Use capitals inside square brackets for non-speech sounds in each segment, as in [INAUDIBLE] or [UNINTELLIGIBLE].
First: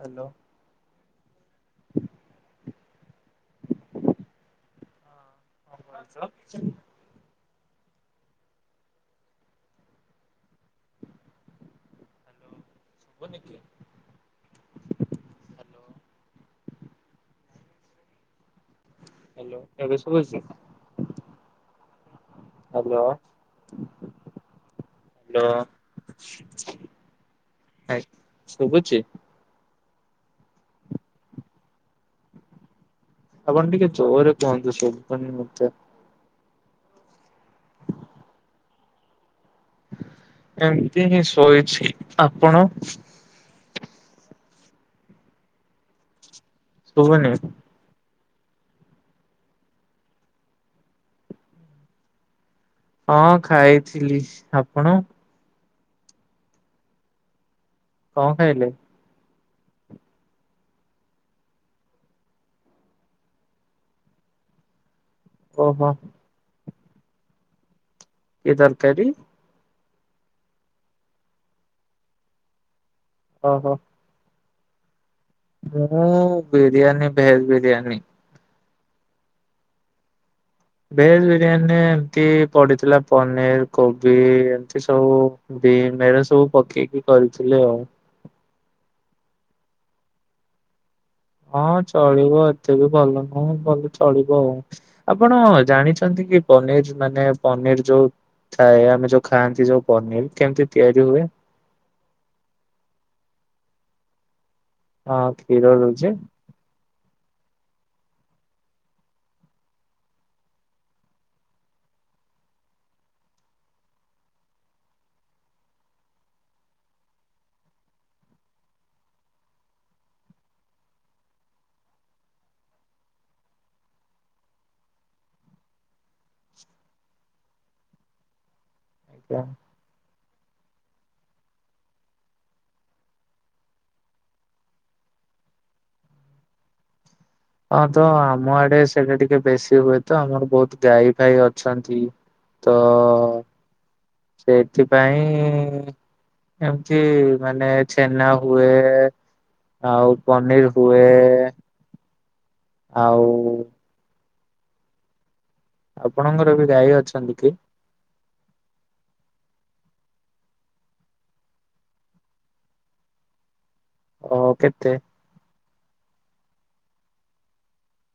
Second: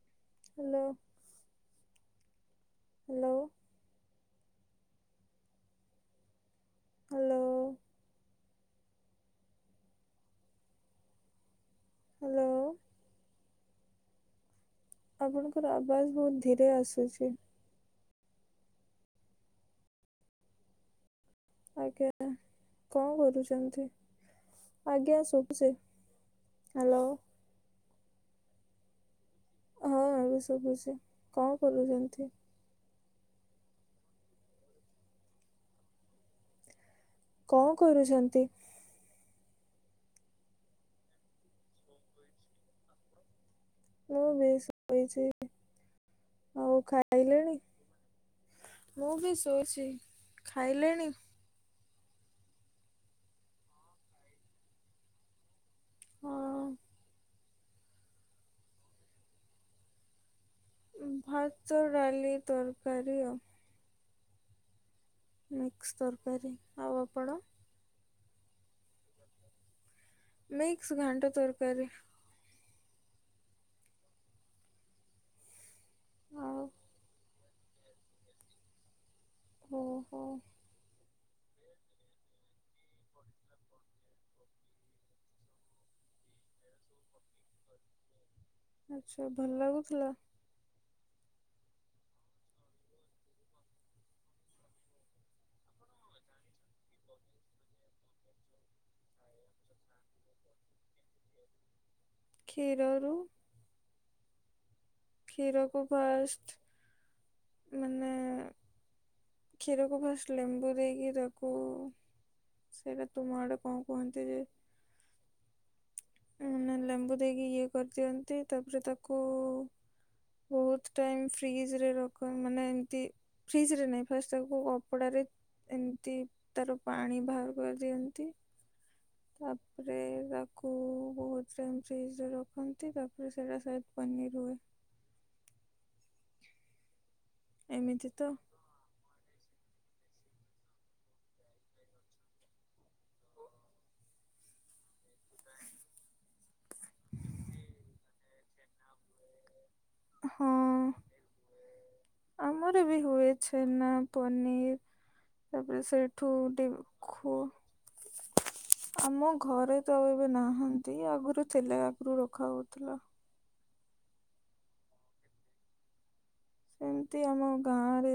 Hello. Hello. Hello. [UNINTELLIGIBLE] Hello. Hello. ହଉନିକି। ଆପଣଙ୍କର ଆବାଜ୍ ବହୁତ ଧୀରେ ଆସୁଛି। ହ୍ୟାଲୋ ଏବେ ଶୁଭୁଛି। ଆଜ୍ଞା ହ୍ୟାଲୋ କଣ କରୁଛନ୍ତି ଆଜ୍ଞା ଶୁଭୁଛି। ହ୍ୟାଲୋ। ଆ ଶୁଭୁଚି ହଁ ଆଉ ରୋଷେଇ ଫୋସେଇ କଣ କରିବୁ ସେମିତି ଆଉ। ଆପଣ ଟିକେ ଜୋରେ କୁହନ୍ତୁ ଶୁଭୁନି ମତେ। କଣ କରୁଚନ୍ତି। ଏମତି ହିଁ ଶୋଇଚି ଆପଣ। ମୁଁ ବି ଶୋଇଚି ଆଉ ଶୁଭୁନି ଖାଇଲେଣି। ମୁଁ ବି ଶୋଇଚି ଖାଇଲେଣି। ହଁ ଖାଇଥିଲି ଆପଣ। ହଁ। କଣ ଖାଇଲେ। ଉ ଭାତ ଡାଲି ତରକାରୀ ଆଉ। ଓହୋ ମିକ୍ସ ତରକାରୀ ଆଉ ଆପଣ। ଏ ତରକାରୀ ମିକ୍ସ ଘାଣ୍ଟ ତରକାରୀ। ଓହୋ। ମୁଁ ଆଉ ବିରିୟାନୀ ଭେଜ ବିରିୟାନୀ। ଅ ହୋ। ଭେଜ ବିରିୟାନୀ ଏମତି ପଡିଥିଲା ପନିର କୋବି ଏମିତି ସବୁ ବିନ୍ ହେରା ସବୁ ପକେଇକି କରିଥିଲି ଆଉ। ଆଚ୍ଛା ଭଲ ଲାଗୁଥିଲା। ହଁ ଚଳିବ ଏତେ ବି ଭଲ ନୁହେଁ ଭଲ ଚଳିବ ଆଉ। ଆପଣ ଜାଣିଚନ୍ତି କି ପନିର ମାନେ ପନିର ଯୋଉ ଥାଏ ଆମେ ଯୋଉ ଖାଆନ୍ତି ଯୋଉ ପନିର କେମିତି ତିଆରି ହୁଏ। କ୍ଷୀରରୁ। ହଁ କ୍ଷୀର କ୍ଷୀରକୁ ଦଉଛି। ଫାଷ୍ଟ ମାନେ କ୍ଷୀରକୁ ଫାଷ୍ଟ ଲେମ୍ବୁ ଦେଇକି ତାକୁ ସେଇଟା ତୁମ ଆଡ଼େ କଣ କୁହନ୍ତି ଯେ ଉ ନା ଲେମ୍ବୁ ଦେଇକି ଇଏ କରିଦିଅନ୍ତି ତାପରେ ତାକୁ ବହୁତ ଟାଇମ ଫ୍ରିଜ ରେ ରଖ ମାନେ ଏମତି ଫ୍ରିଜ ରେ ନାଇଁ ଫାଷ୍ଟ ତାକୁ କପଡାରେ ଏମିତି ତାର ପାଣି ବାହାର କରିଦିଅନ୍ତି ଆଜ୍ଞା ତାପ ପରେ ତାକୁ ବହୁତ ଟାଇମ୍ ଫ୍ରିଜରେ ରଖନ୍ତି ତାକୁ ସେଇଟା ସାୟର ପନିର୍ ହୁଏ। ହଁ ତ ଆମ ଆଡେ ସେ ଇଟା ଟିକେ ବେଶୀ ହୁଏ ତ ଆମର ବହୁତ ଗାଈ ଫାଇ ଅଛନ୍ତି ତ ସେଥିପାଇଁ ଏମିତି ମାନେ ଛେନା ହୁଏ ଆଉ ହଁ ପନିର ହୁଏ। ଆମର ବି ଆଉ ହୁଏ ଛେନା ପନିର। ତାପରେ ସେଇଠୁୁ ଆପଣଙ୍କର ବି ଟି ଗାଈ ଖୁ ଅଛନ୍ତି କି? ଆମ ଘରେ ତଏବେ ନାହାନ୍ତି ଆଗରୁ ଥିଲା ଆଗରୁ ରଖା ହଉଥିଲା। ଓ କେତେ ଏମିତି ଆମ ଗାଁରେ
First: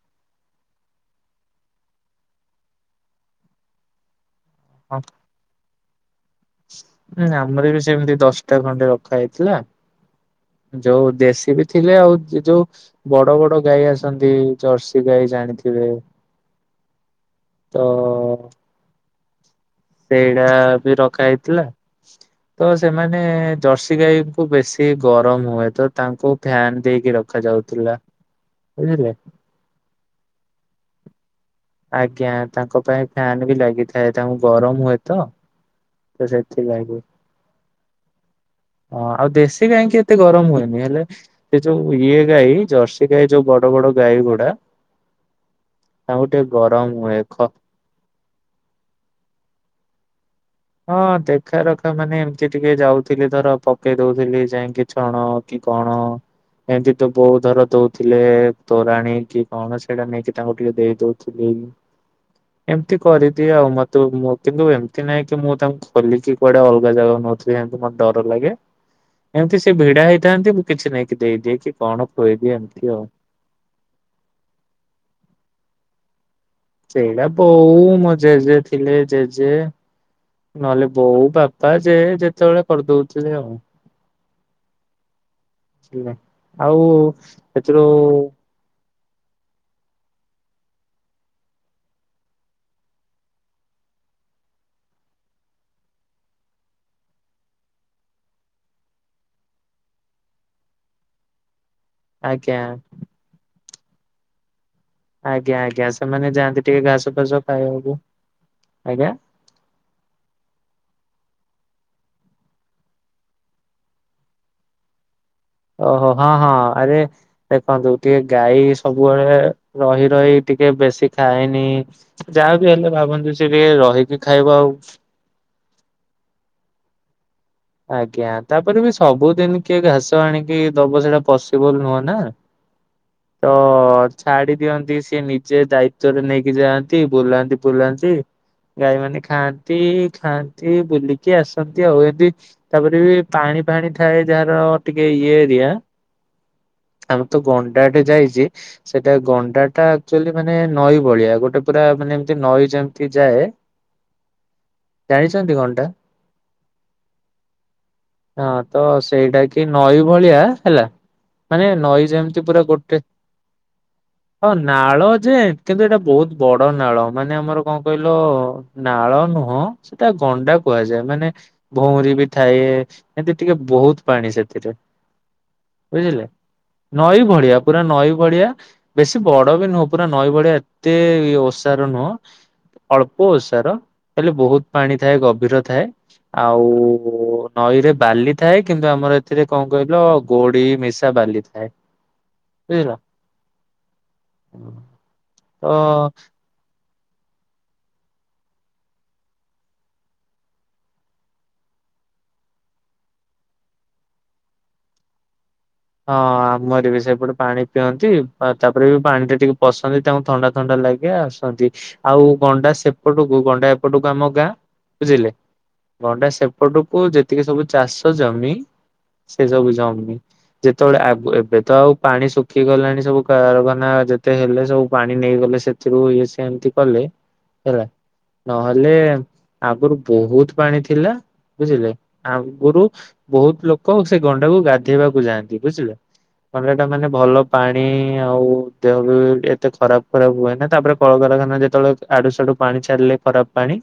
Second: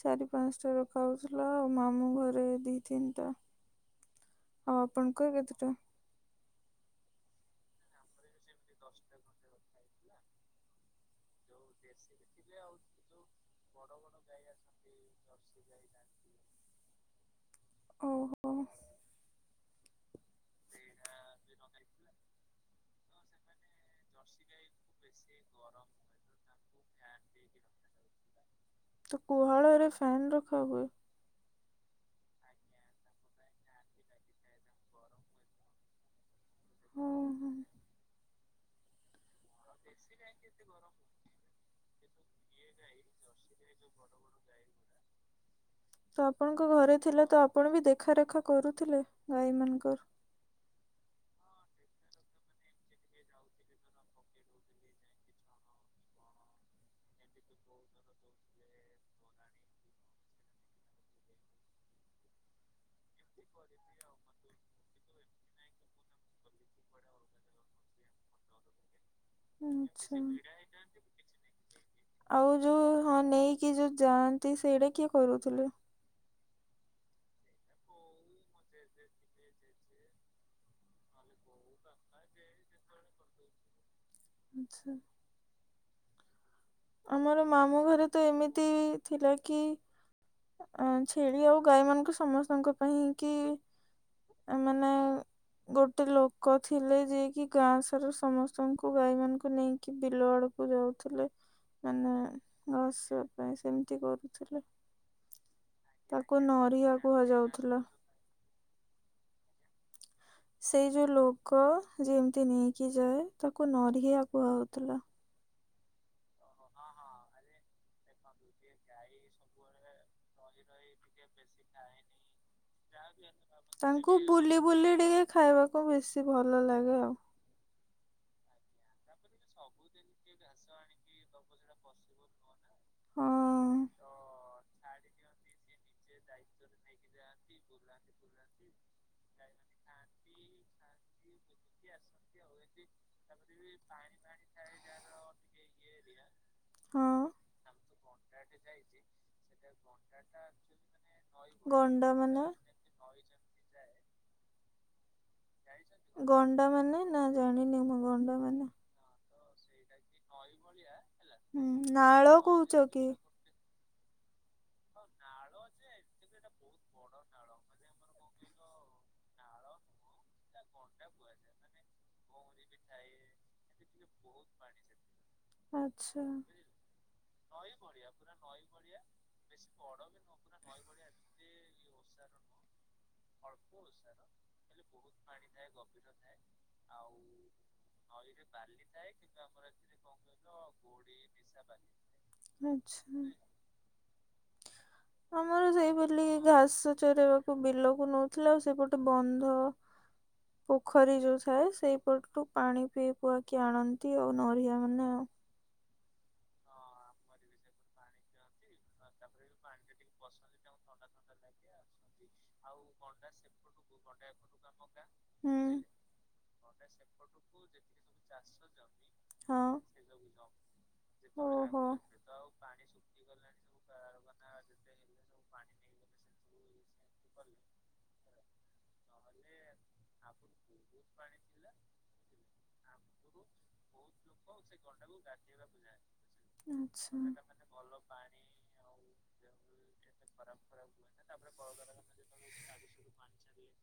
ଚାରି ପାଞ୍ଚଟା ରଖାଉଥିଲା ଆଉ ମାମୁ ଘରେ ଦି ତିନିଟା ଆଉ ଆପଣଙ୍କ କେତଟା ଉଁ ଆମର ବି ସେମିତି ଦଶଟା ଖଣ୍ଡେ ରଖା ହେଇଥିଲା। ଯୋଉ ଦେଶୀ ବି ଥିଲେ ଆଉ ଅ ଯୋଉ ବଡ ବଡ ଗାଈ ଆସନ୍ତି ଜର୍ସି ସି ଗାଈ ଜାଣିଥିବେ ତ ଓହୋ ସେଇଟା ବି ରଖା ହେଇଥିଲା ତ ସେମାନେ ଜର୍ସି ଗାଈଙ୍କୁ ବେଶୀ ଏ ଗରମ ହୁଏ ତ ତାଙ୍କୁ ଫ୍ୟାନ ଦେଇକି ରଖାଯାଉଥିଲା ବୁଝିଲେ ତ ଗୁହାଳରେ ଫ୍ୟାନ୍ ରଖା ହୁଏ। ଆଜ୍ଞା ତାଙ୍କ ପାଇଁ ଫ୍ୟାନ ବି ଲାଗିଥାଏ ତାଙ୍କୁ ଗରମ ହୁଏ ତ। ତ ସେଥିଲାଗି। ଓ ହୋ ହଁ ଆଉ ଦେଶୀ ଗାଈ ଙ୍କି ଏତେ ଗରମ ହୁଏନି ହେଲେ। ସେ ଯୋଉ ଇଏ ଗାଈ ଜର୍ସି ଗାଈ ଯୋଉ ବଡ ବଡ ଗାଈ ଗୁଡା। ତାଙ୍କୁ ତ ଟିକେ ଆପଣଙ୍କ ଗରମ ଘରେ ହୁଏ ଥିଲା ଖ ତ ଆପଣ ବି ଦେଖାରେଖା କରୁଥିଲେ ଗାଈ ମାନଙ୍କର। ହଁ ଦେଖା ରଖା ମାନେ ଏମିତି ଟିକେ ଯାଉଥିଲି ଧର ପକେଇ ଦଉଥିଲି ଯାଇକି ଛଣ। କି କଣ। ଏମିତି ତ ବୋଉ ଧର ଦଉଥିଲେ ତୋରାଣୀ କି କଣ ସେଇଟା ନେଇକି ତାଙ୍କୁ ଟିକେ ଦେଇ ଦଉଥିଲି। ଏମିତି କରିଦିଏ ଆଉ ମତେ ମୋ କିନ୍ତୁ ଏମିତି ନାଇ। କି ମୁଁ ତାଙ୍କୁ ଖୋଲିକି କୁଆଡେ ଅଲଗା ଜାଗାକୁ ନଉଥିଲି ଏମିତି ମତେ ଡର ଲାଗେ। ଏମିତି ସେ ଭିଡା ଆଚ୍ଛା। ହେଇଥାନ୍ତି ମୁଁ କିଛି ନେଇକି ଦେଇଦିଏ କି କଣ ଖୋଏଇଦିଏ ଏମିତି ଆଉ। କି ଯୋଉ ଯାଆନ୍ତି ସେଇଟା କିଏ କରୁଥିଲେ? ସେଇଟା ବୋଉ ମୋ ଜେଜେ ଥିଲେ ଜେଜେ। ନହେଲେ ବୋଉ ବାପା ଯେ ଯେତେବେଳେ କରିଦଉଥିଲେ ଆଉ। ଆଚ୍ଛା। ଥିଲା ଆଉ ସେଥିରୁ। ତି ଥିଲା କି। ଅ ଛେଳି ଆଉ ଗାଈ ମାନଙ୍କୁ ସମସ୍ତଙ୍କ ପାଇଁ କି। ଆ ମାନେ। ଗୋଟେ ଲୋକ ଥିଲେ ଯିଏ କି ଗାଁ ସାରା ସମସ୍ତଙ୍କୁ ଗାଈ ମାନଙ୍କୁ ନେଇକି ବିଲ ଆଡ କୁ ଯାଉଥିଲେ ମାନେ ଆଜ୍ଞା ଘସିବା ପାଇଁ ସେମିତି କରୁଥିଲେ। ଆଜ୍ଞା ଆଜ୍ଞା ସେମାନେ ତାକୁ ଯାଆନ୍ତି ଟିକେ ନରିଆ ଘାସ ଫାସ କୁହାଯାଉଥିଲା। ଖାଇବାକୁ ଆଜ୍ଞା। ସେଇ ଯୋଉ ଲୋକ ଯେମିତି ନେଇକି ଯାଏ ତାକୁ ନରିଆ କୁୁହା ହଉଥିଲା। ଓହୋ ହଁ ହଁ ଆରେ ଦେଖନ୍ତୁ। ଟିକେ ଗାଈ ସବୁବେଳେ ରହି ରହି ଟିକେ ବେଶୀ ଖାଏ ନି ଯାହା ବି ହେଲେ ଭାବନ୍ତୁ ସେ ଟିକେ ରହିକି ଖାଇବ ଆଉ। ଇଏ ଖାଇବ। କୁ ବେଶୀ ଭଲ ଲାଗେ ଆଉ। ଆଜ୍ଞା ତାପରେ ବି ସବୁଦିନ କିଏ ଘାସ ଆଣିକି ଦବ ସେଇଟା ପସିବଲ ନୁହଁ ନା। ହଁ। ତ ଛାଡି ଦିଅନ୍ତି ସିଏ ନିଜେ ଦାୟିତ୍ଵରେ ନେଇକି ଯାଆନ୍ତି ବୁଲାନ୍ତି ବୁଲାନ୍ତି। ଗାଈମାନେ ଖାଆନ୍ତି ଖାଆନ୍ତି ବୁଲିକି ଆସନ୍ତି ଆଉ ଏମିତି। ତାପରେ ବି ପାଣି ଫାଣି ଥାଏ ଯାହାର ଟିକେ ଇଏ ଏରିଆ। ହଁ। ଆମର ତ ଗଣ୍ଡାଟେ ଯାଇଛି। ସେଇଟା ଗଣ୍ଡା ଟା ଆକ୍ଚୁଆଲି ମାନେ ନଈ ଭଳିଆ ଗୋଟେ ପୁରା ମାନେ ଏମିତି ନଈ ଯେମ ସିଏ ଯାଏ। ଯାଇଛନ୍ତି ଗଣ୍ଡା? ଗଣ୍ଡା ମାନେ ନା ଜାଣିନି ମୁଁ। ଗଣ୍ଡା ହଁ ମାନେ ତ ସେଇଟା କି ନଈ ଭଳିଆ ହେଲା ହୁଁ ମାନେ ନଈ ନାଳ ଯେମିତି ପୁରା କହୁଛ ଗୋଟେ। କି? ହଁ ନାଳ ଯେ କିନ୍ତୁ ଏଇଟା ବହୁତ। ବଡ ନାଳ ମାନେ ଆମର କଣ କହିଲ ନାଳ ନୁହଁ। ସେଟା ଗଣ୍ଡା କୁହାଯାଏ ମାନେ ଭଉଁରୀ ବି ଥାଏ ଏମିତି ଟିକେ ବହୁତ ପାଣି ସେ ଥିରେ। ଆଚ୍ଛା। ନଈ ଭଳିଆ ପୁରା ନଈ ଭଳିଆ ବେଶୀ ବଡ ବି ନୁହଁ ପୁରା ନଈ ଭଳିଆ ଏତେ ଇଏ ଓ [INAUDIBLE] ସାର, ହେଲେ ବହୁତ୍ ପାଣି ଥାଏ ଗଭୀର ଥାଏ। ଆଉ ନଈରେ ବାଲି ଥାଏ, କିନ୍ତୁ ଆମର ଏଥିରେ କ'ଣ କହିଲ? ଗୋଡ଼ି ମିଶା ବାଲି ଥାଏ। [INAUDIBLE] ହୁଁ ଆମର ସେଇ ପଲି ଘାସ ଚରେବାକୁ ବିଲକୁ ନଉଥିଲା। ଆଉ ସେପଟେ ବନ୍ଧ ପୋଖରୀ ଯଉ ଥାଏ ସେଇ ପଟୁ ପାଣି ପିଇ ପୁଆକି ଆଣନ୍ତି ଆଉ। ନ---ଆ ମାନେ ଆ ହଁ ଆମର ବି ସେପଟେ ପାଣି ପିଅନ୍ତି, ତା'ପରେ ବି ପାଣି ଟା ଟିକେ ପସନ୍ତି। ତାଙ୍କୁ ଥଣ୍ଡା ଥଣ୍ଡା ଲାଗେ ଆସନ୍ତି। ଆଉ ଗଣ୍ଡା ସେପଟକୁ, ଗଣ୍ଡା ଏପଟକୁ ଆମ ଗାଁ ଝିଲେ। ହୁଁ ଗଣ୍ଡା ସେପଟକୁ ଯେତିକି ସବୁ ଚାଷ ଜମି, ସେ ସବୁ ହଁ ଜମି। ଯେତବଳେ ଏବେ ତ ଓହୋ। ଆଉ ପାଣି ଶୁଖି ଗଲାଣି ସବୁ। ରଖାନା ଯେତେ ହେଲେ ସବୁ ପାଣି ନେଇଗଲେ, ସେଥିରୁ ଇଏ ଏମ୍ତି କଲେ ହେଲା। ନହେଲେ ଆଗରୁ ବହୁତ ପାଣି ଥିଲା ବୁଝିଲେ। ଆଗୁରୁ ବହୁତ୍ ଲୋକ ସେ ଗଣ୍ଡାକୁ ଗାଧେଇବାକୁ ଯାଆ ଗଣ୍ଡାଟା ମାନେ ଆଚ୍ଛା। ଭଲ ପାଣି, ଆଉ ଦେହ ବି ଏତେ ଖରାପ୍ ଖରାପ୍ ହୁଏନା, ତା'ପରେ କଳକାରଖାନା ଯେତବଳେ ଆଡୁ ସାଡୁ ପାଣି ଛାଡ୍‌ଲେ ଖରାପ୍ ପାଣି।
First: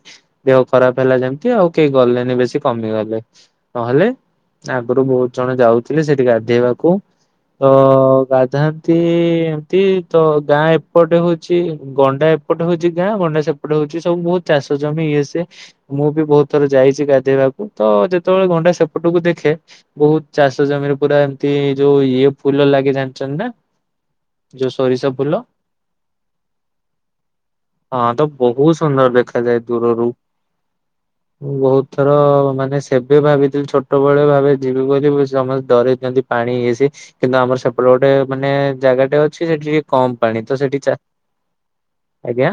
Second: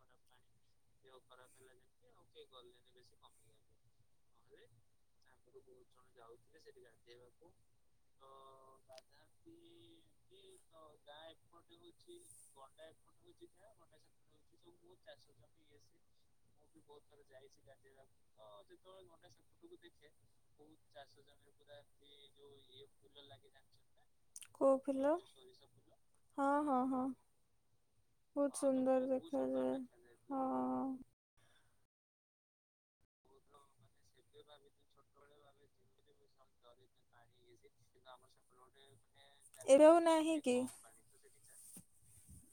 ଦେହ ଖରାପ୍ ହେଲା ଯେମ୍ତି, ଆଉ କେହି ଗଲେନି ବେଶୀ କମିଗଲେ। ନହେଲେ ଆଗୁରୁ ବହୁତ୍ ଜଣ ଯାଉଥିଲେ, ସେଠି ଗାଧେଇ ବାକୁ। ତ ଗାଧାନ୍ତି ଏମ୍ତି, ତ ଗାଁ ଏପଟେ ହଉଚି ଗଣ୍ଡା ପଟେ ହଉଚି ଗାଁ ଗଣ୍ଡା, ସେପଟ ହଉଚି ସବୁ ବହୁତ୍ ଚାଷ ଜମି, ଇଏ ସିଏ। ମୁଁ ବି ବହୁ ଥରେ ଯାଇଚି ଗାଧେଇବାକୁ, ତ ଯେତବଳେ ଗଣ୍ଡା ସେପଟକୁ ଦେଖେ। ବହୁତ୍ ଚାଷ ଜମିରେ ପୁରା ଯଉ ଇଏ ଫୁଲ ଲାଗି ଜାଣିଚନ୍ତି ନା? ଯଉ କୋଉଫୁଲ ସୋରିଷ ଫୁଲ। ହଁ ହଁ ହଁ। ହଁ, ତ ବହୁତ୍ ସୁନ୍ଦର ଦେଖାଯାଏ। ଦୂରରୁ ହଁ। ମୁଁ ବହୁତ୍ ଥର ମାନେ ଭାବିଥିଲି। ଛୋ ଛୋଟ ବଳେ ଭାବେ ଯିବି ବୋଲି, ସମସ୍ତେ ଡ଼ରେଇ ଦିଅନ୍ତି ପାଣି, ଇଏ ସିଏ। କିନ୍ତୁ ଆମର ସେପଟେ ଗୋଟେ ମାନେ ଜାଗାଟେ ଅଛି, ସେଠି ଟିକେ ଏବେ ଆଉ କମ୍ ନାହିଁ ପାଣି। କି? ତ ସେଠି ଚା ଆଜ୍ଞା,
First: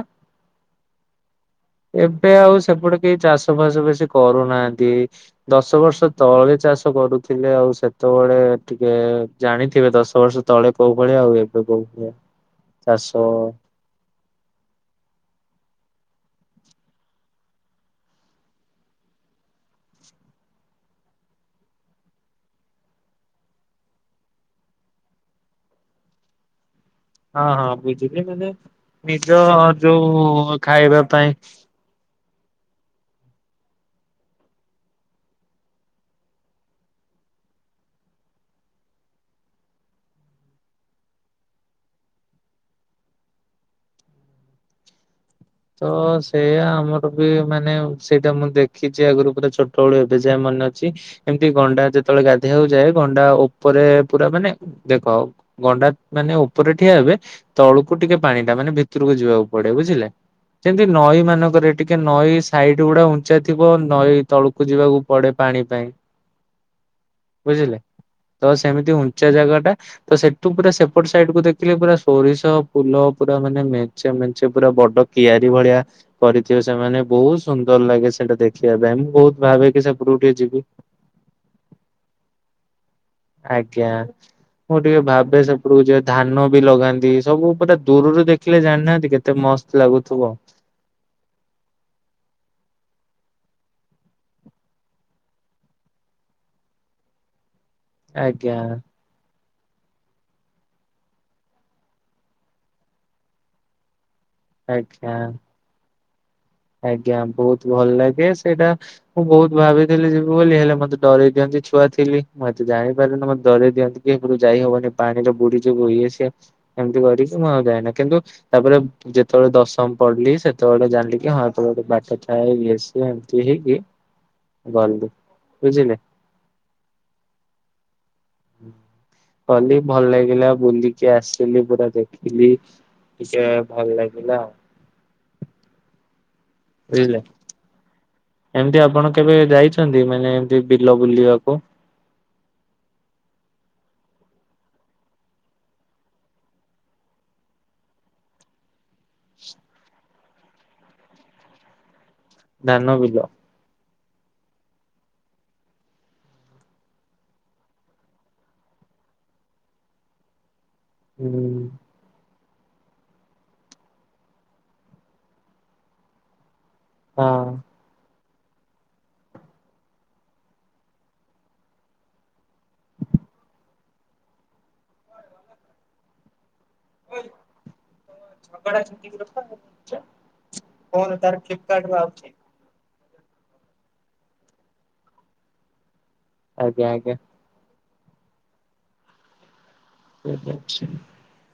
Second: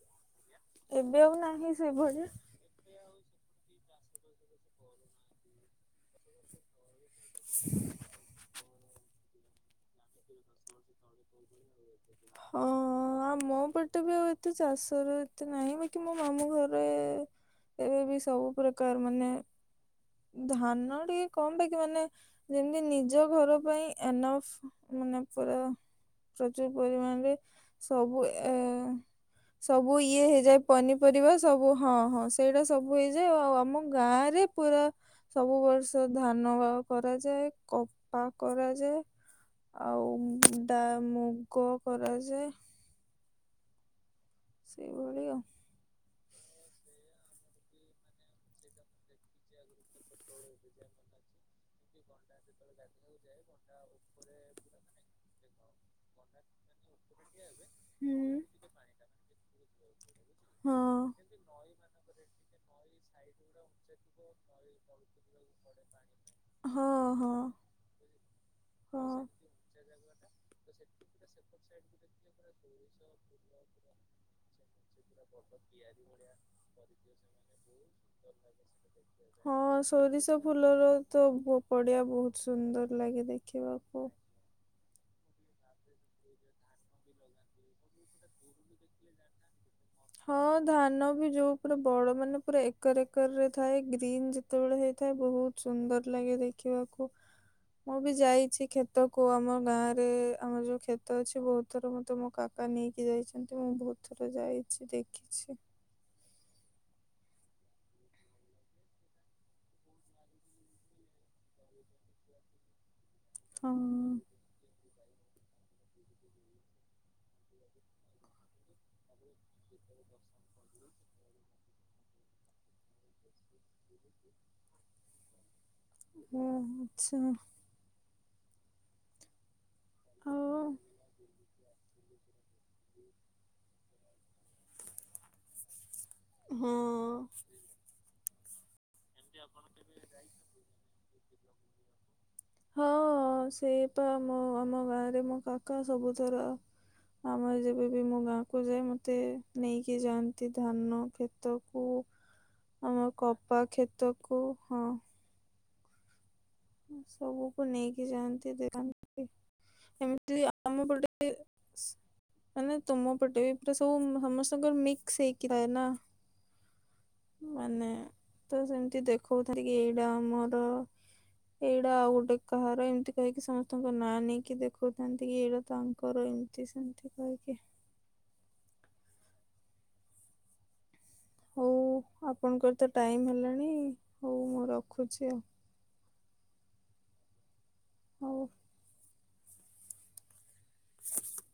ଏବେ ଆଉ ନାହିଁ ସେଭଳି ଏବେ ଆଉ ସେପ ଚାଷ ବାସ ବେଶୀ କରୁ ନାହାନ୍ତି। ଦଶ ବର୍ଷ ତଳେ ଚା କରୁଥିଲେ, ଆଉ ସେତବଳେ ଟିକେ ଜାଣିଥିବେ ଦଶ ବର୍ଷ ତଳେ କଉ ଭଳିଆ। ଆଉ ଏ କ କହୁଥିଲା [INAUDIBLE] ଚାଷର ଏତେ ନାହିଁ, ବାକି ମୋ ମାମୁଁ ଘରେ ଏବେ ବି ସବୁ ପ୍ରକାର୍ ମାନେ ଧାନ ଟିକେ କମ୍, ବାକି ମାନେ [INAUDIBLE] ହଁ ହଁ ସବୁ ବୁଝିଲି ମାନେ ନିଜ ସବୁ ଇଏ ହେଇଯାଏ, ଯୋଉ ଖାଇବା ପାଇଁ ପନିପରିବା ସବୁ ହଁ ହଁ, ସେଇଟା ସବୁ ହେଇଯାଏ। ଆଉ ଆମ ଗାଁରେ ପୁରା ସବୁ ବର୍ଷ ଧାନ କରାଯାଏ, କପା କରାଯାଏ। ଆଉ ଦା ମୁଗ କରାଯାଏ। ସେଇ ଭଳି ଆଉ। ତ ସେଇଆ ଆମର୍ ବି ମାନେ ସେଇଟା ମୁଁ ଦେଖିଚି। ଆଗୁରୁ ପୁରା ଛୋ ବେଳୁ ଏବେ ଯାଏ ମନେ ଅଛି। ଗଣ୍ଡା ଯେତବଳେ ଗାଧେଆକୁ ଯାଏ, ଗଣ୍ଡା ଓପରେ ପୁରା ମାନେ ଦେଖ। ଗଣ୍ଡା ମାନେ ଉପରେ ଠିଆ ହେବେ, ତଳୁକୁ ଟିକେ ହୁଁ ପାଣି ଟା ମାନେ ଭିତରକୁ ଯିବାକୁ ପଡ଼େ ବୁଝିଲେ। ହଁ ଯେନ୍ତି ନଈ ମାନଙ୍କରେ ଟିକେ ନଈ ସାଇଟି ଗୁଡା ଉଞ୍ଚା ଥିବ, ନଈ ତଳୁକୁ ଯିବାକୁ ପଡ଼େ ପାଣି ପାଇଁ ହଁ ହଁ ବୁଝିଲେ, ତ ସେମିତି ହଁ ଉଞ୍ଚା ଜାଗା ଟା। ତ ସେଠୁ ପୁରା ସେପଟ ସାଇଟ୍ କୁ ଦେଖିଲେ, ପୁରା ସୋରିଷ ଫୁଲ ପୁରା ମାନେ ମେଞ୍ଚେ ମେଞ୍ଚେ ପୁରା ବଡ଼ କିିଆରି ଭଳିଆ କରିଥିବେ, ସେମାନେ ବହୁତ୍ ସୁନ୍ଦର୍ ଲାଗେ। ସେଟା ଦେଖିବା ପାଇଁ, ମୁଁ ବହୁତ୍ ଭାବେ କିି ସେପଟୁକୁ ଟିକେ ଯିବି। ତୋ ତ ବୋ ପଡିଆ ବହୁତ ସୁନ୍ଦର ଲାଗିଥା ଆଜ୍ଞା। ମୁଁ ଟିକେ ଭାବେ ସେପଟକୁ ଯ ଧାନ ବି ଲଗାନ୍ତି। ସବୁ ପୁରା ଦୂରରୁ ଦେଖିଲେ ଜାଣିନାହାନ୍ତି କେତେ ଏତେ ମସ୍ତ ଲାଗୁଥିବ। ହଁ ଧାନ ବି ଯୋଉ ପୁରା ବଡ ମାନେ ପୁରା ଏକର ଏକର ରେ ଥାଏ ଗ୍ରୀନ ଯେତେବେଳେ ହେଇଥାଏ ବହୁତ ସୁନ୍ଦର ଲାଗେ ଦେଖିବାକୁ ମୁଁ ବି ଯାଇଛି ଆଜ୍ଞା କେ କ୍ଷେତକୁ ଆମ ଗାଁ ରେ ଆମର ଯୋଉ କ୍ଷେତ ଅଛି ବହୁତ ଥର ମେ ମୋ କାକା ନେଇକି ଯାଇଛନ୍ତି। ମୁଁ ବହୁତ ଥର ଯାଇଛି ଆଜ୍ଞା। ଦେଖିଛି। ଆଜ୍ଞା ବହୁତ ଭଲ ଲାଗେ ସେଇଟା ମୁଁ ବହୁତ ଭାବିଥିଲି ଯିବି ବୋଲି ହେଲେ ମତେ ଡରଇ ଦିଅନ୍ତି। ଛୁଆଥିଲି ମୁଁ ଏତେ ଜାଣିପାରିନି ମତେ ଡରେଇ ଦିଅନ୍ତି ହଁ କି ଯାଇ ହବନି ପାଣିର ବୁଡି ଯିବୁ ଇଏ ସେ। ଏମିତି କରିକି ମୁଁ ଆଉ ଯାଏନା କିନ୍ତୁ ତାପରେ ଯେତେବେଳେ ଦଶମ ପଢିଲି ସେତେବେଳେ ଜାଣିଲି। ଆଜ୍ଞ ହଁ ତୋମେ ଗୋଟେ ବାଟ ଥାଏ ଇଏ ସ ଏମତି ହେଇକି ଗଲି ବୁଝିଲେ। ଉଁ ଆଚ୍ଛା। କଲି ଭଲ ଲାଗିଲା ଆଉ ବୁଲିକି ଆସ ତିନି ପୁରା ଦେଖିଲି ଟିକେ ଭଲ ଲାଗିଲା ଆଉ। ହଁ। ବୁଝିଲେ। ଏମିତି ଆପଣ କେବେ ଯାଇଛନ୍ତି ମାନେ ଏମତି ବିଲ ବୁଲିବାକୁ? ହଁ ସେଇପଁ ଆମ ଗାଁରେ ମୋ କାକା ସବୁଥର ଆମର ଯେବେ ବି ମୁଁ ଗାଁକୁ ଯାଏ ମତେ ନେଇକି ଯାଆନ୍ତି। ଧାନ କ୍ଷେ ତକୁ ଧାନ ବିଲ। ବା କ୍ଷେତକୁ ହଁ। ସବୁକୁ ନେଇକି ଯାଆନ୍ତି ଦେନ୍ତି ଏମିତି ଆମ ପଟେ ଏ ହୁଁ। ସେ ମାନେ ତମ ପଟେ ବି ପୁରା ସବୁ ସମସ୍ତଙ୍କର ମିକ୍ସ ହେଇକି ଥାଏ ନା। ହଁ। ମାନେ ତ ସେମିତି ଦେଖଉଥିଲ କି ଏଇଟା ଆମର। ଏଇଟା ଆଉ ଗୋଟେ କାହାର ଏମିତି କହିକି ସମସ୍ତେ ତାଙ୍କ ନାଁ ନେଇକି ଦେଖୁଥାନ୍ତି କି ଏଇଟା ତାଙ୍କର ଏମିତି ସେମିତି କହିକି ଝଗଡ଼ା ର ତାର ହଉ ରୁ ଆଉଛି। ଆପଣଙ୍କର ତ ଟାଇମ୍ ହେଲାଣି ହଉ ମୁଁ ରଖୁଛି ଆଉ। ଆଜ୍ଞା ଆଜ୍ଞା। ହଉ। କଣ କରୁଚ? [INAUDIBLE]